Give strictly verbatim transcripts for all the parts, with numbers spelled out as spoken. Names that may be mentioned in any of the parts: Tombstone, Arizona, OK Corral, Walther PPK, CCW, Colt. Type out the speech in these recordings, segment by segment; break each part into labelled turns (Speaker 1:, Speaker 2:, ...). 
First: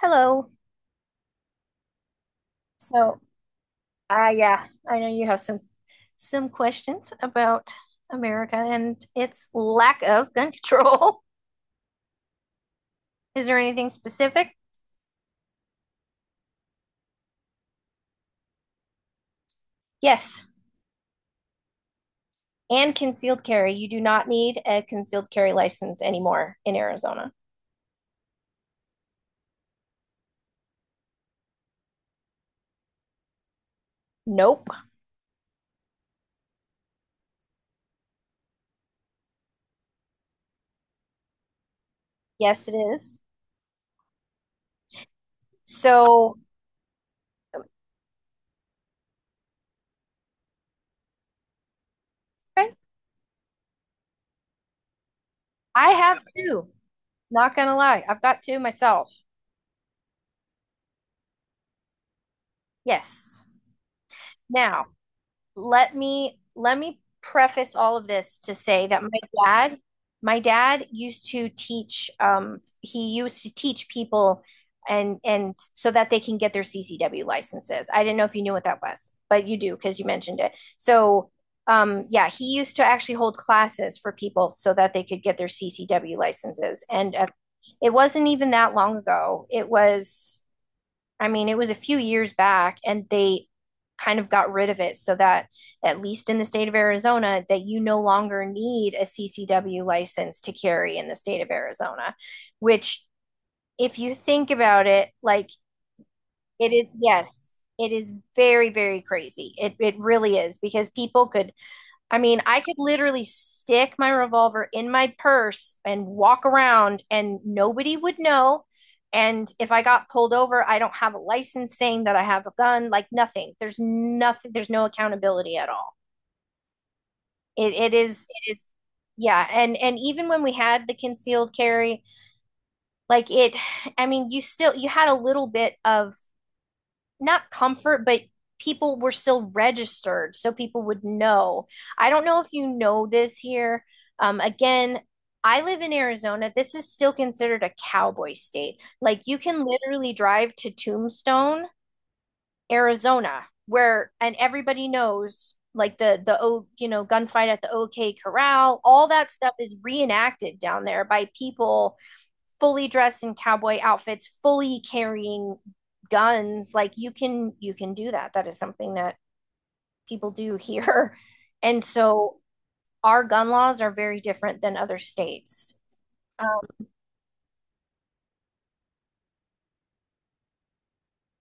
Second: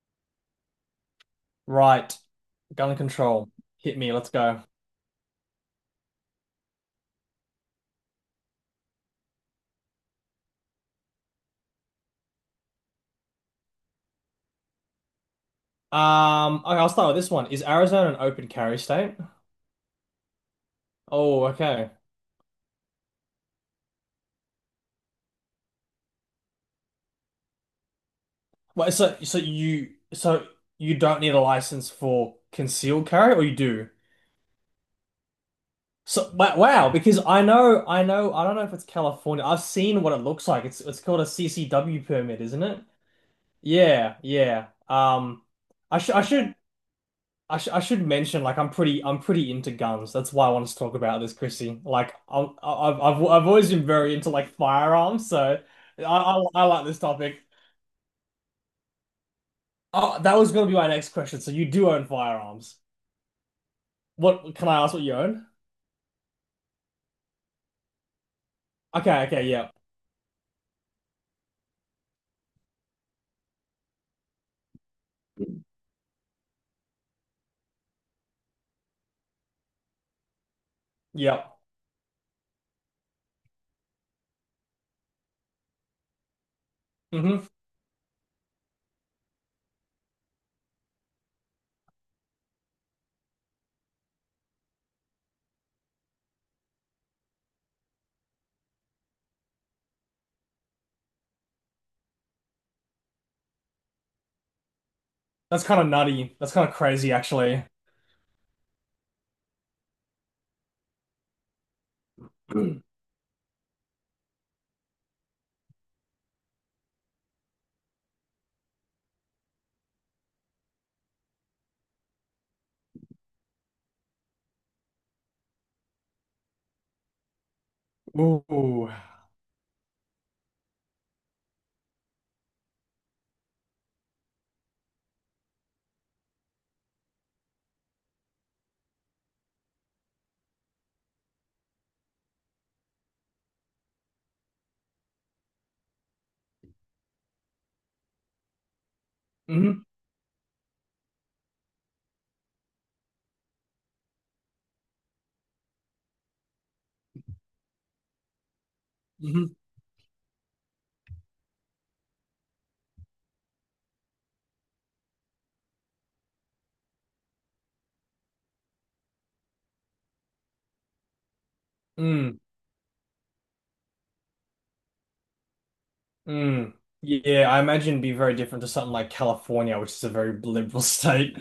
Speaker 1: Hello.
Speaker 2: Right. Gun
Speaker 1: So,
Speaker 2: control. Hit me.
Speaker 1: uh,
Speaker 2: Let's go.
Speaker 1: yeah, I know you have some some questions about America and its lack of gun control. Is there anything specific?
Speaker 2: Um, okay, I'll start with this one. Is Arizona an open carry state?
Speaker 1: Yes,
Speaker 2: Oh, okay.
Speaker 1: and concealed carry. You do not need a concealed carry license anymore in Arizona.
Speaker 2: Well, so so you so you don't need a license for concealed carry, or you do?
Speaker 1: Nope.
Speaker 2: So wa- wow, because I know I know I don't know if it's California. I've seen what it looks like. It's it's called a C C W permit, isn't
Speaker 1: Yes, it
Speaker 2: it?
Speaker 1: is.
Speaker 2: Yeah, yeah. Um, I should I
Speaker 1: So,
Speaker 2: should I, sh I should mention like I'm pretty I'm pretty into guns. That's why I want to talk about this, Chrissy. Like I'm, I-
Speaker 1: okay.
Speaker 2: I've I've I've always been very into like firearms, so
Speaker 1: I
Speaker 2: I
Speaker 1: have
Speaker 2: I, I
Speaker 1: two.
Speaker 2: like this topic.
Speaker 1: Not gonna lie, I've got two myself.
Speaker 2: Oh, that was gonna be my next question. So you do own firearms.
Speaker 1: Yes.
Speaker 2: What, can I
Speaker 1: Now,
Speaker 2: ask what you own?
Speaker 1: let me let me preface all of this to say that my
Speaker 2: Okay, okay, yeah,
Speaker 1: dad my dad used to teach um he used to teach people and and so that they can get their C C W licenses. I didn't know if you knew what that was, but you do because you mentioned it. So,
Speaker 2: yeah.
Speaker 1: um yeah, he used to actually hold classes for people so that they could get their C C W licenses, and uh,
Speaker 2: hmm
Speaker 1: it wasn't even that long ago. It was, I mean, it was a few years back, and they kind of got rid of it so that, at least in the state of Arizona, that you no longer need a C C W license to carry in the state of Arizona, which, if you think about it, like,
Speaker 2: That's kind of nutty. That's kind
Speaker 1: it
Speaker 2: of
Speaker 1: is.
Speaker 2: crazy,
Speaker 1: Yes,
Speaker 2: actually.
Speaker 1: it is very, very crazy. It it really is, because people could, I mean, I could literally stick my revolver in my purse and walk around and nobody would know. And if I got pulled over, I don't have a license saying that I have a gun, like nothing. There's nothing, there's no accountability at all. It it is it is.
Speaker 2: Ooh.
Speaker 1: Yeah, and and even when we had the concealed carry, like, it, I mean, you still you had a little bit of, not comfort, but people were still registered, so people would know. I don't know if you know this here. Um, again, I live in Arizona. This is still considered a cowboy state. Like, you can
Speaker 2: hmm
Speaker 1: literally drive to Tombstone, Arizona, where, and everybody knows, like, the the oh you know gunfight at the OK Corral. All that
Speaker 2: hmm
Speaker 1: stuff is reenacted down there by people fully dressed in cowboy outfits, fully carrying guns. Like, you can you can do that. That is something that people do here. And so
Speaker 2: Mm.
Speaker 1: our gun laws are very different than other states.
Speaker 2: Mm.
Speaker 1: Um,
Speaker 2: Yeah, I imagine it'd be very different to something like California, which is a very liberal state.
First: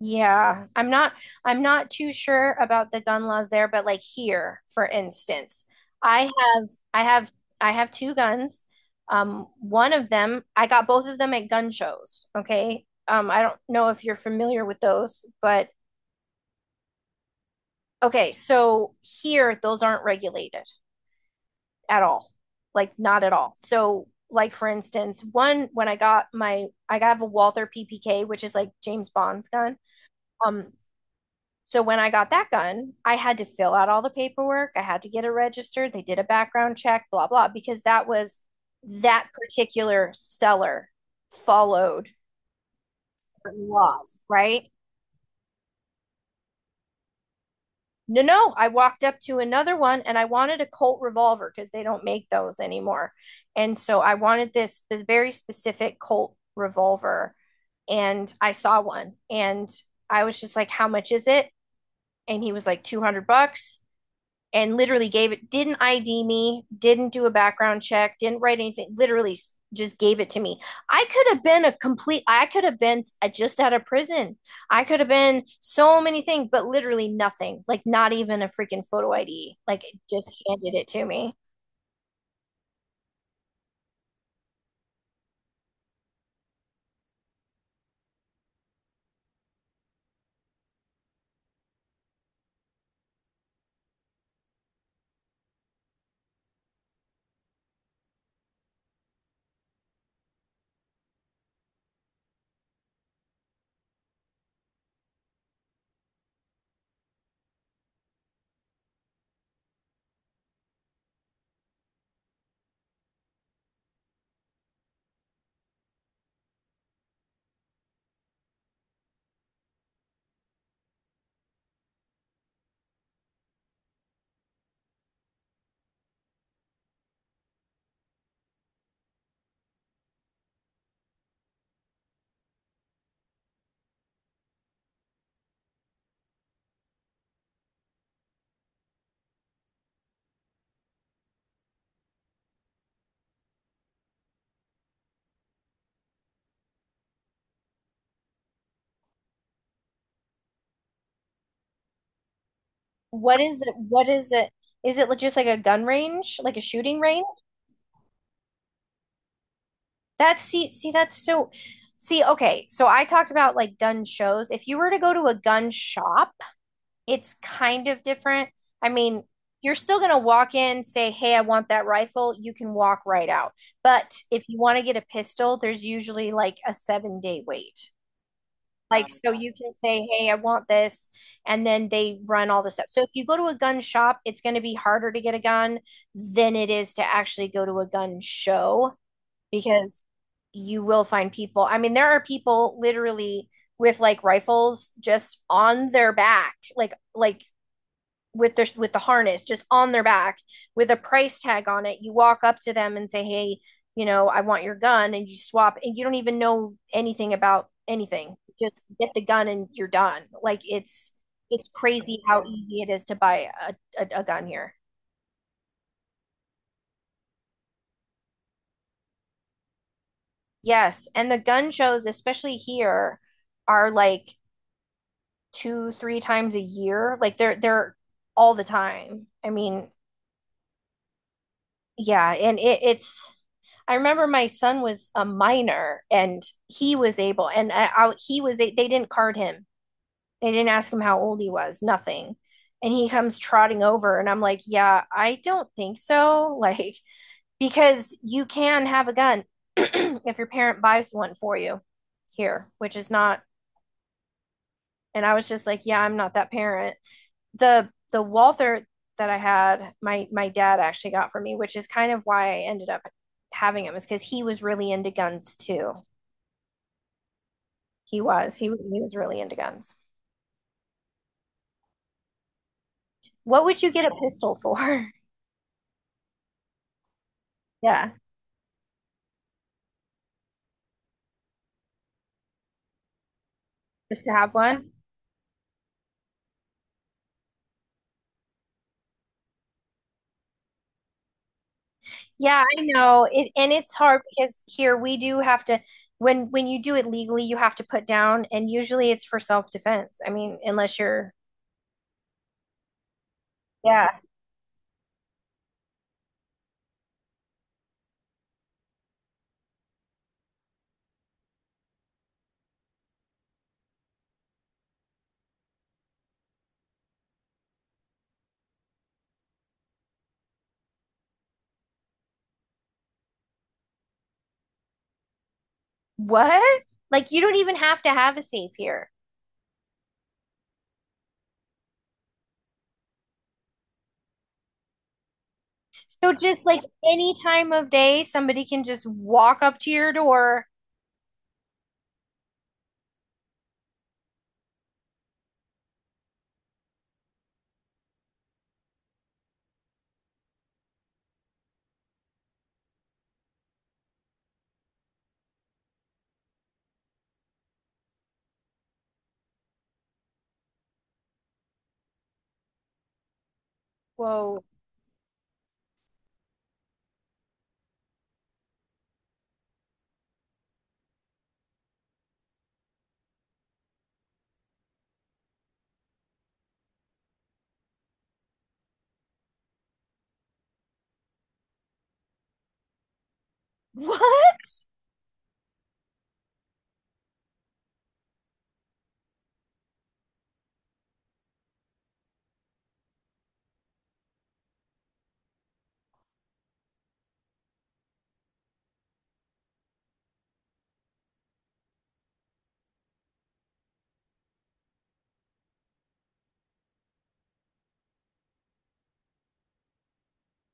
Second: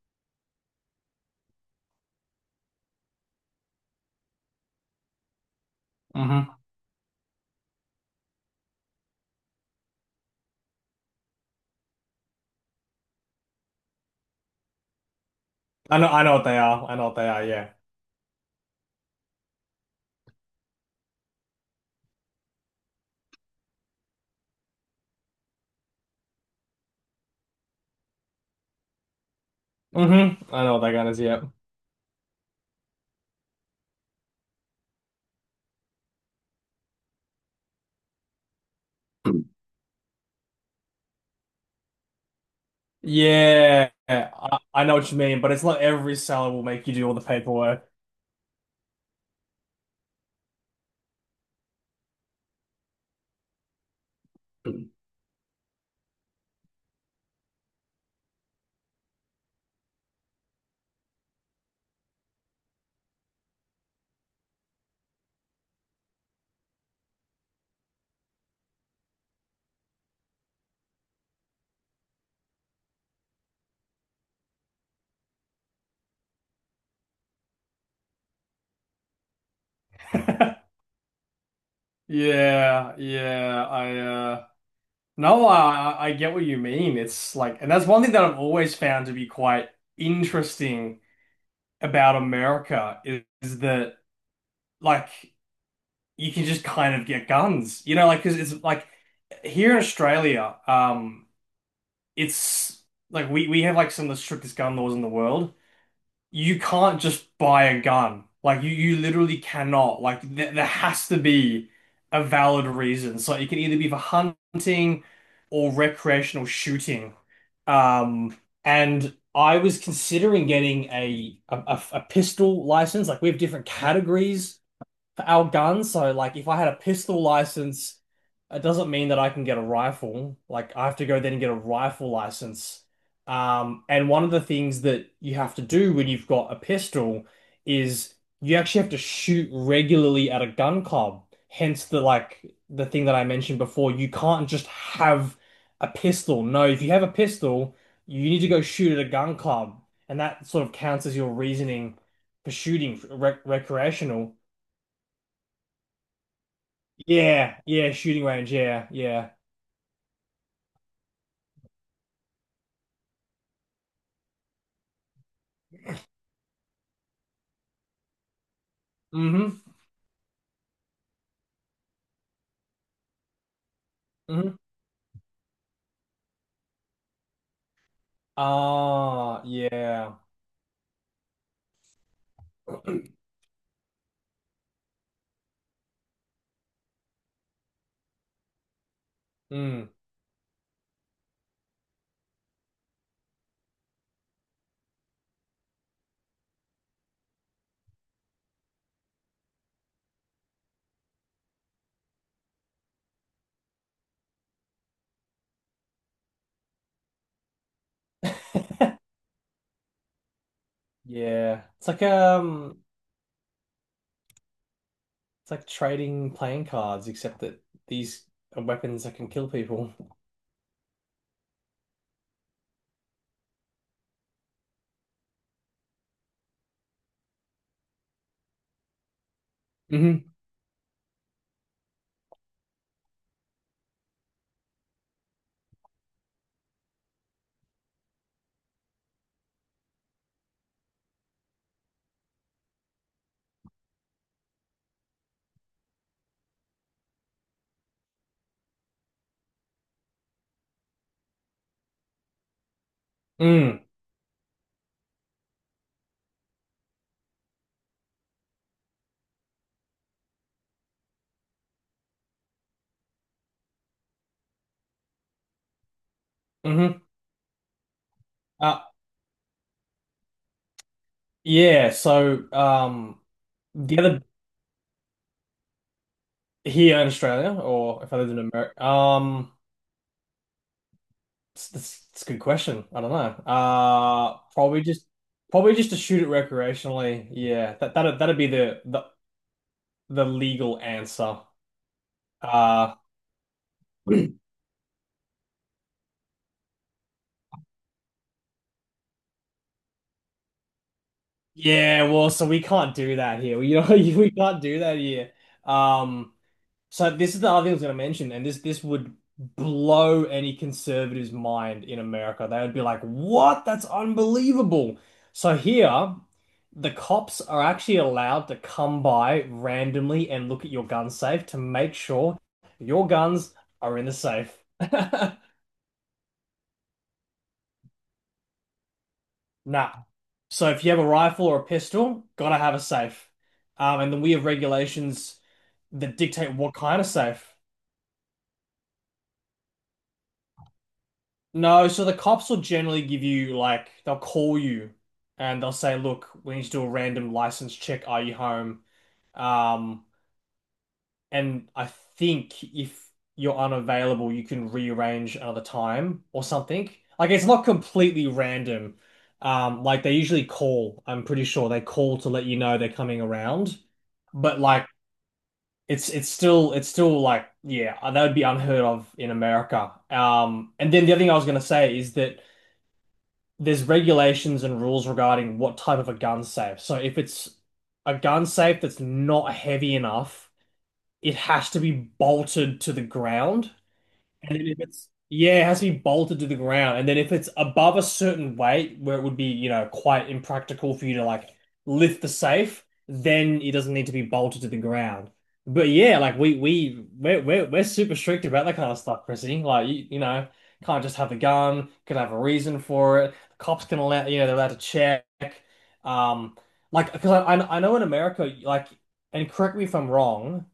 Speaker 1: yeah, I'm not I'm not too sure about the gun laws there, but, like, here, for instance, I
Speaker 2: hmm
Speaker 1: have I have I have two guns. Um, one of them, I got both of them at gun shows. Okay. Um, I don't know if you're familiar with those, but
Speaker 2: I know, I know what they are. I know what they are. Yeah.
Speaker 1: okay, so here those aren't regulated at all. Like, not at all. So, like, for instance, one when I got my I got a Walther P P K, which is like James Bond's gun.
Speaker 2: hmm I
Speaker 1: Um
Speaker 2: know what that gun is. Yep.
Speaker 1: so when I got that gun, I had to fill out all the paperwork. I had to get it registered. They did a background check, blah blah, because that was that particular seller followed
Speaker 2: Yeah.
Speaker 1: laws,
Speaker 2: I,
Speaker 1: right?
Speaker 2: I know what you mean, but it's not every seller will make you do all the paperwork.
Speaker 1: No, no, I walked up to another one and I wanted a Colt revolver because they don't make those anymore. And so I wanted this very specific Colt revolver. And I saw one, and I was just like, how much is it? And he was like, two hundred bucks, and literally gave it, didn't I D me, didn't do a background check, didn't write anything, literally just gave it to me. I could have been a complete, I could have been uh, just out of prison. I could have been so many things, but literally nothing, like not even a freaking photo I D. Like, it just handed it to me.
Speaker 2: Yeah, yeah, I uh, no, I I I get what you mean. It's like, and that's one thing that I've always found to be quite interesting about America is, is that like you can just kind of get guns, you know, like because it's like here in Australia, um, it's like we we have like some of the strictest gun laws in the world. You can't just buy a gun. Like you you literally cannot. Like th there has to be a valid reason. So it can either be for hunting or recreational shooting. Um, and I was considering getting a a, a a pistol license. Like we have different categories for our gun. So like if I had a pistol license, it doesn't mean that I can get a rifle. Like I have to go then and get a rifle license. Um, and one of the things that you have to do when you've got a pistol is you actually have to shoot regularly at a gun club. Hence the like the thing that I mentioned before. You can't just have a pistol. No, if you have a pistol, you need to go shoot at a gun club. And that sort of counts as your reasoning for shooting rec
Speaker 1: What is it? What is
Speaker 2: recreational.
Speaker 1: it? Is it just like a gun range, like a shooting range?
Speaker 2: Yeah, yeah, shooting range, yeah, yeah.
Speaker 1: That's, see, see, that's so. See, okay, so I talked about, like, gun shows. If you were to go to a gun shop, it's kind of different. I mean,
Speaker 2: Mm-hmm.
Speaker 1: you're still going to walk in, say, hey, I want that rifle. You can walk right out. But if
Speaker 2: Mm-hmm.
Speaker 1: you want to get a pistol, there's usually like a seven day wait. Like, so
Speaker 2: Ah,
Speaker 1: you can say,
Speaker 2: yeah.
Speaker 1: hey, I want this. And then they run all the stuff. So if you go to a gun shop, it's going to be harder to get a gun than it is to actually go to a gun show,
Speaker 2: Mm.
Speaker 1: because you will find people. I mean, there are people literally with, like, rifles just on their back, like, like, with their with the harness just on their back, with a price tag on it. You walk up to them and say, hey, you know I want your gun, and you swap, and you don't even know anything about anything. Just get the gun and you're done. Like, it's
Speaker 2: Yeah.
Speaker 1: it's
Speaker 2: It's like
Speaker 1: crazy how easy
Speaker 2: um
Speaker 1: it is to buy a, a, a gun here.
Speaker 2: it's like trading playing cards, except that these are weapons that can kill people.
Speaker 1: Yes, and the gun shows, especially here, are like two three times a year. Like, they're they're all the time. I mean,
Speaker 2: Mm-hmm.
Speaker 1: yeah, and it, it's I remember my son was a minor, and he was able, and I, I, he was, they didn't card him. They didn't ask him how old he was, nothing. And he comes trotting over, and I'm like, yeah, I don't think so. Like, because you can have a gun if your parent buys one for you here, which is not.
Speaker 2: Mm.
Speaker 1: And I was just like, yeah, I'm not that parent. The, the Walther that I had, my, my dad actually got for me, which is kind of why I ended up having him, is because he was really into guns too.
Speaker 2: hmm mm hmm
Speaker 1: He was. He was,
Speaker 2: Uh
Speaker 1: he was really into guns.
Speaker 2: yeah, so um
Speaker 1: What would you
Speaker 2: the
Speaker 1: get a
Speaker 2: other
Speaker 1: pistol for?
Speaker 2: here in Australia, or
Speaker 1: Yeah,
Speaker 2: if I lived in America. um That's, that's, that's a good question. I don't know.
Speaker 1: just to
Speaker 2: Uh,
Speaker 1: have
Speaker 2: probably
Speaker 1: one.
Speaker 2: just probably just to shoot it recreationally. Yeah, that that'd that'd be the the the legal answer.
Speaker 1: Yeah, I
Speaker 2: Uh,
Speaker 1: know. It, and it's hard because here we do have to, when when you do it legally, you have to put down, and usually it's for self-defense. I mean, unless you're,
Speaker 2: yeah. Well, so we can't do that here. You know,
Speaker 1: yeah.
Speaker 2: we can't do that here. Um. So this is the other thing I was going to mention, and this this would blow any conservative's mind in America. They would be like, "What? That's unbelievable." So here, the cops are actually allowed to come by randomly and look at your gun safe to make sure your guns are in the safe.
Speaker 1: What? Like, you don't even have to have a safe here.
Speaker 2: Nah. So if you have a rifle or a pistol, gotta have a safe. Um, and then we have regulations that
Speaker 1: So
Speaker 2: dictate
Speaker 1: just
Speaker 2: what
Speaker 1: like
Speaker 2: kind of
Speaker 1: any
Speaker 2: safe.
Speaker 1: time of day, somebody can just walk up to your door.
Speaker 2: No, so the cops will generally give you like they'll call you and they'll say, "Look, we need to do a random license check. Are you home?" Um, and I think if you're unavailable, you can rearrange another time or something. Like it's not completely random. Um, like they usually call. I'm pretty sure they call to let you know they're coming around. But
Speaker 1: Whoa.
Speaker 2: like it's it's still it's still like yeah, that would be unheard of in America. Um, and then the other thing I was gonna say is that there's regulations and rules regarding what type of a gun safe. So if it's a gun safe that's not heavy enough, it has to be bolted to the ground
Speaker 1: What?
Speaker 2: and then if it's yeah, it has to be bolted to the ground. And then if it's above a certain weight where it would be, you know, quite impractical for you to like lift the safe, then it doesn't need to be bolted to the ground. But yeah, like we we we're we're, we're super strict about that kind of stuff, Chrissy. Like you, you know, can't just have a gun, could have a reason for it. Cops can allow, you know, they're allowed to check. Um, like because I I I know in America, like, and correct me if I'm wrong,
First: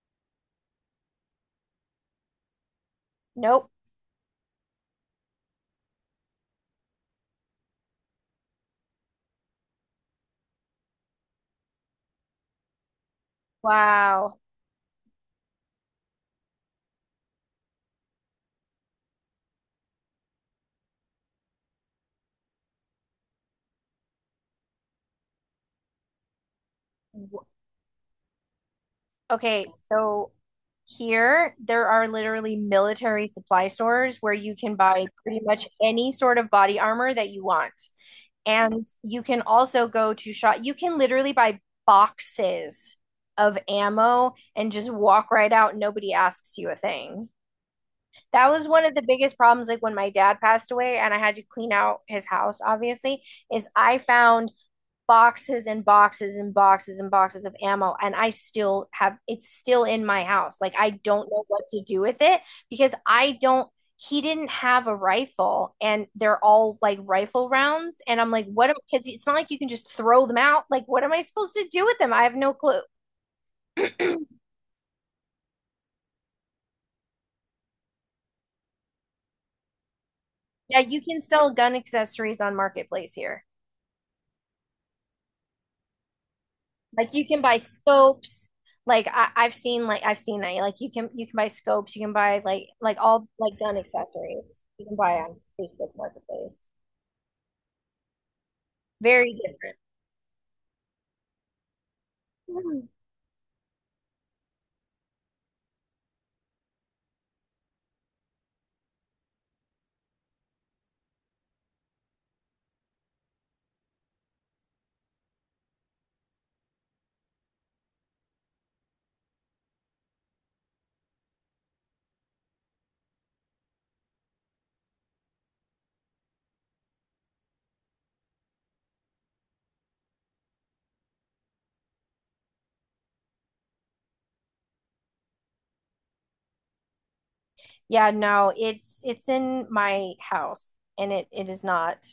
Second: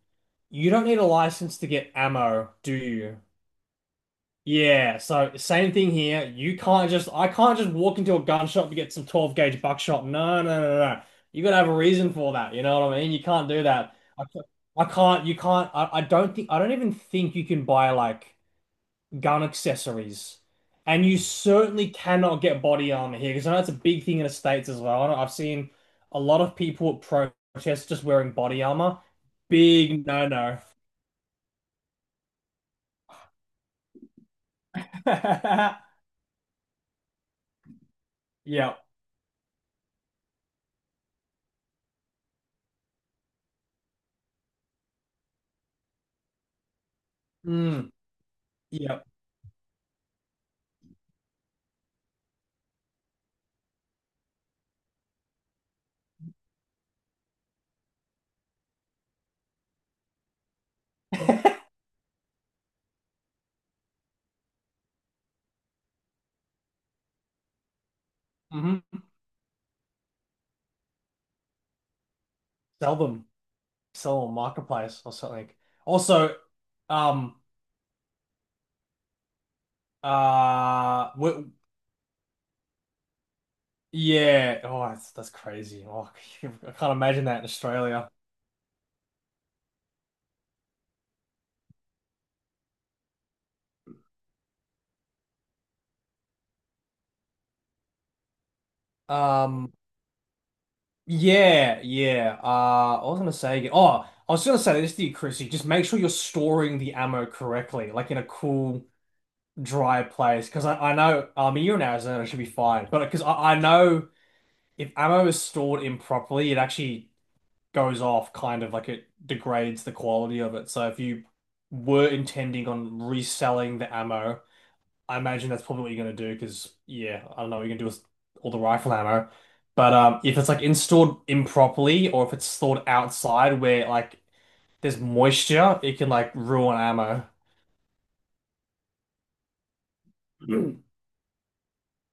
Speaker 2: you don't need a license to get ammo, do you?
Speaker 1: Nope.
Speaker 2: Yeah, so same thing here. You can't just I can't just walk into a gun shop and get some twelve gauge buckshot. No, no, no, no. You gotta have a reason for that. You know what I mean? You can't do that. I,
Speaker 1: Wow.
Speaker 2: ca- I can't. You can't. I, I don't think. I don't even think you can buy like gun accessories, and you certainly cannot get body armor here because I know it's a big thing in the States as well. I know I've seen a lot of people at protests just wearing body armor.
Speaker 1: Okay,
Speaker 2: Big no
Speaker 1: so
Speaker 2: no.
Speaker 1: here there are literally military supply stores where you can buy pretty much any sort of body armor that you want.
Speaker 2: Yeah.
Speaker 1: And you can also go to shop, you can literally buy boxes of ammo and just walk right out. And nobody asks you a thing.
Speaker 2: Mm.
Speaker 1: That was one of
Speaker 2: Yeah.
Speaker 1: the biggest problems, like when my dad passed away and I had to clean out his house, obviously, is I found boxes and boxes and boxes and boxes of ammo, and I still have it's still in my house. Like, I don't know what to do with it, because I don't he didn't have a rifle and they're all like rifle rounds, and I'm like, what am
Speaker 2: hmm
Speaker 1: cuz it's not like you can just throw them out. Like, what am I supposed to do with them? I have no clue.
Speaker 2: Sell them, sell on marketplace or something. Also, um,
Speaker 1: Yeah, you
Speaker 2: uh,
Speaker 1: can
Speaker 2: w
Speaker 1: sell gun accessories on marketplace here.
Speaker 2: yeah, oh, that's, that's crazy. Oh, I can't
Speaker 1: Like,
Speaker 2: imagine
Speaker 1: you
Speaker 2: that
Speaker 1: can
Speaker 2: in
Speaker 1: buy
Speaker 2: Australia.
Speaker 1: scopes. Like, I, I've seen like I've seen that. Like, you can you can buy scopes, you can buy, like like, all like gun accessories. You can buy on Facebook Marketplace. Very
Speaker 2: Um,
Speaker 1: different.
Speaker 2: yeah, yeah. Uh,
Speaker 1: Mhm.
Speaker 2: I was gonna say again. Oh, I was gonna say this to you, Chrissy. Just make sure you're storing the ammo correctly, like in a cool, dry place. Because I, I know, um, you're in Arizona, it should be fine. But because I, I know if ammo is stored improperly, it actually goes off, kind of like it degrades the quality of it. So if you were intending on reselling the ammo, I imagine that's probably what you're gonna do because yeah, I don't know what you're gonna do with all the rifle ammo. But um, if it's like installed improperly or if it's stored outside where like there's moisture, it can like ruin ammo.
Speaker 1: Yeah, no, it's it's in my house and it it is not.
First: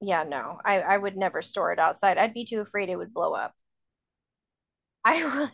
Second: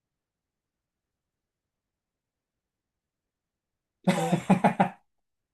Speaker 1: Yeah, no. I I would never store it outside. I'd be too afraid it would blow up. I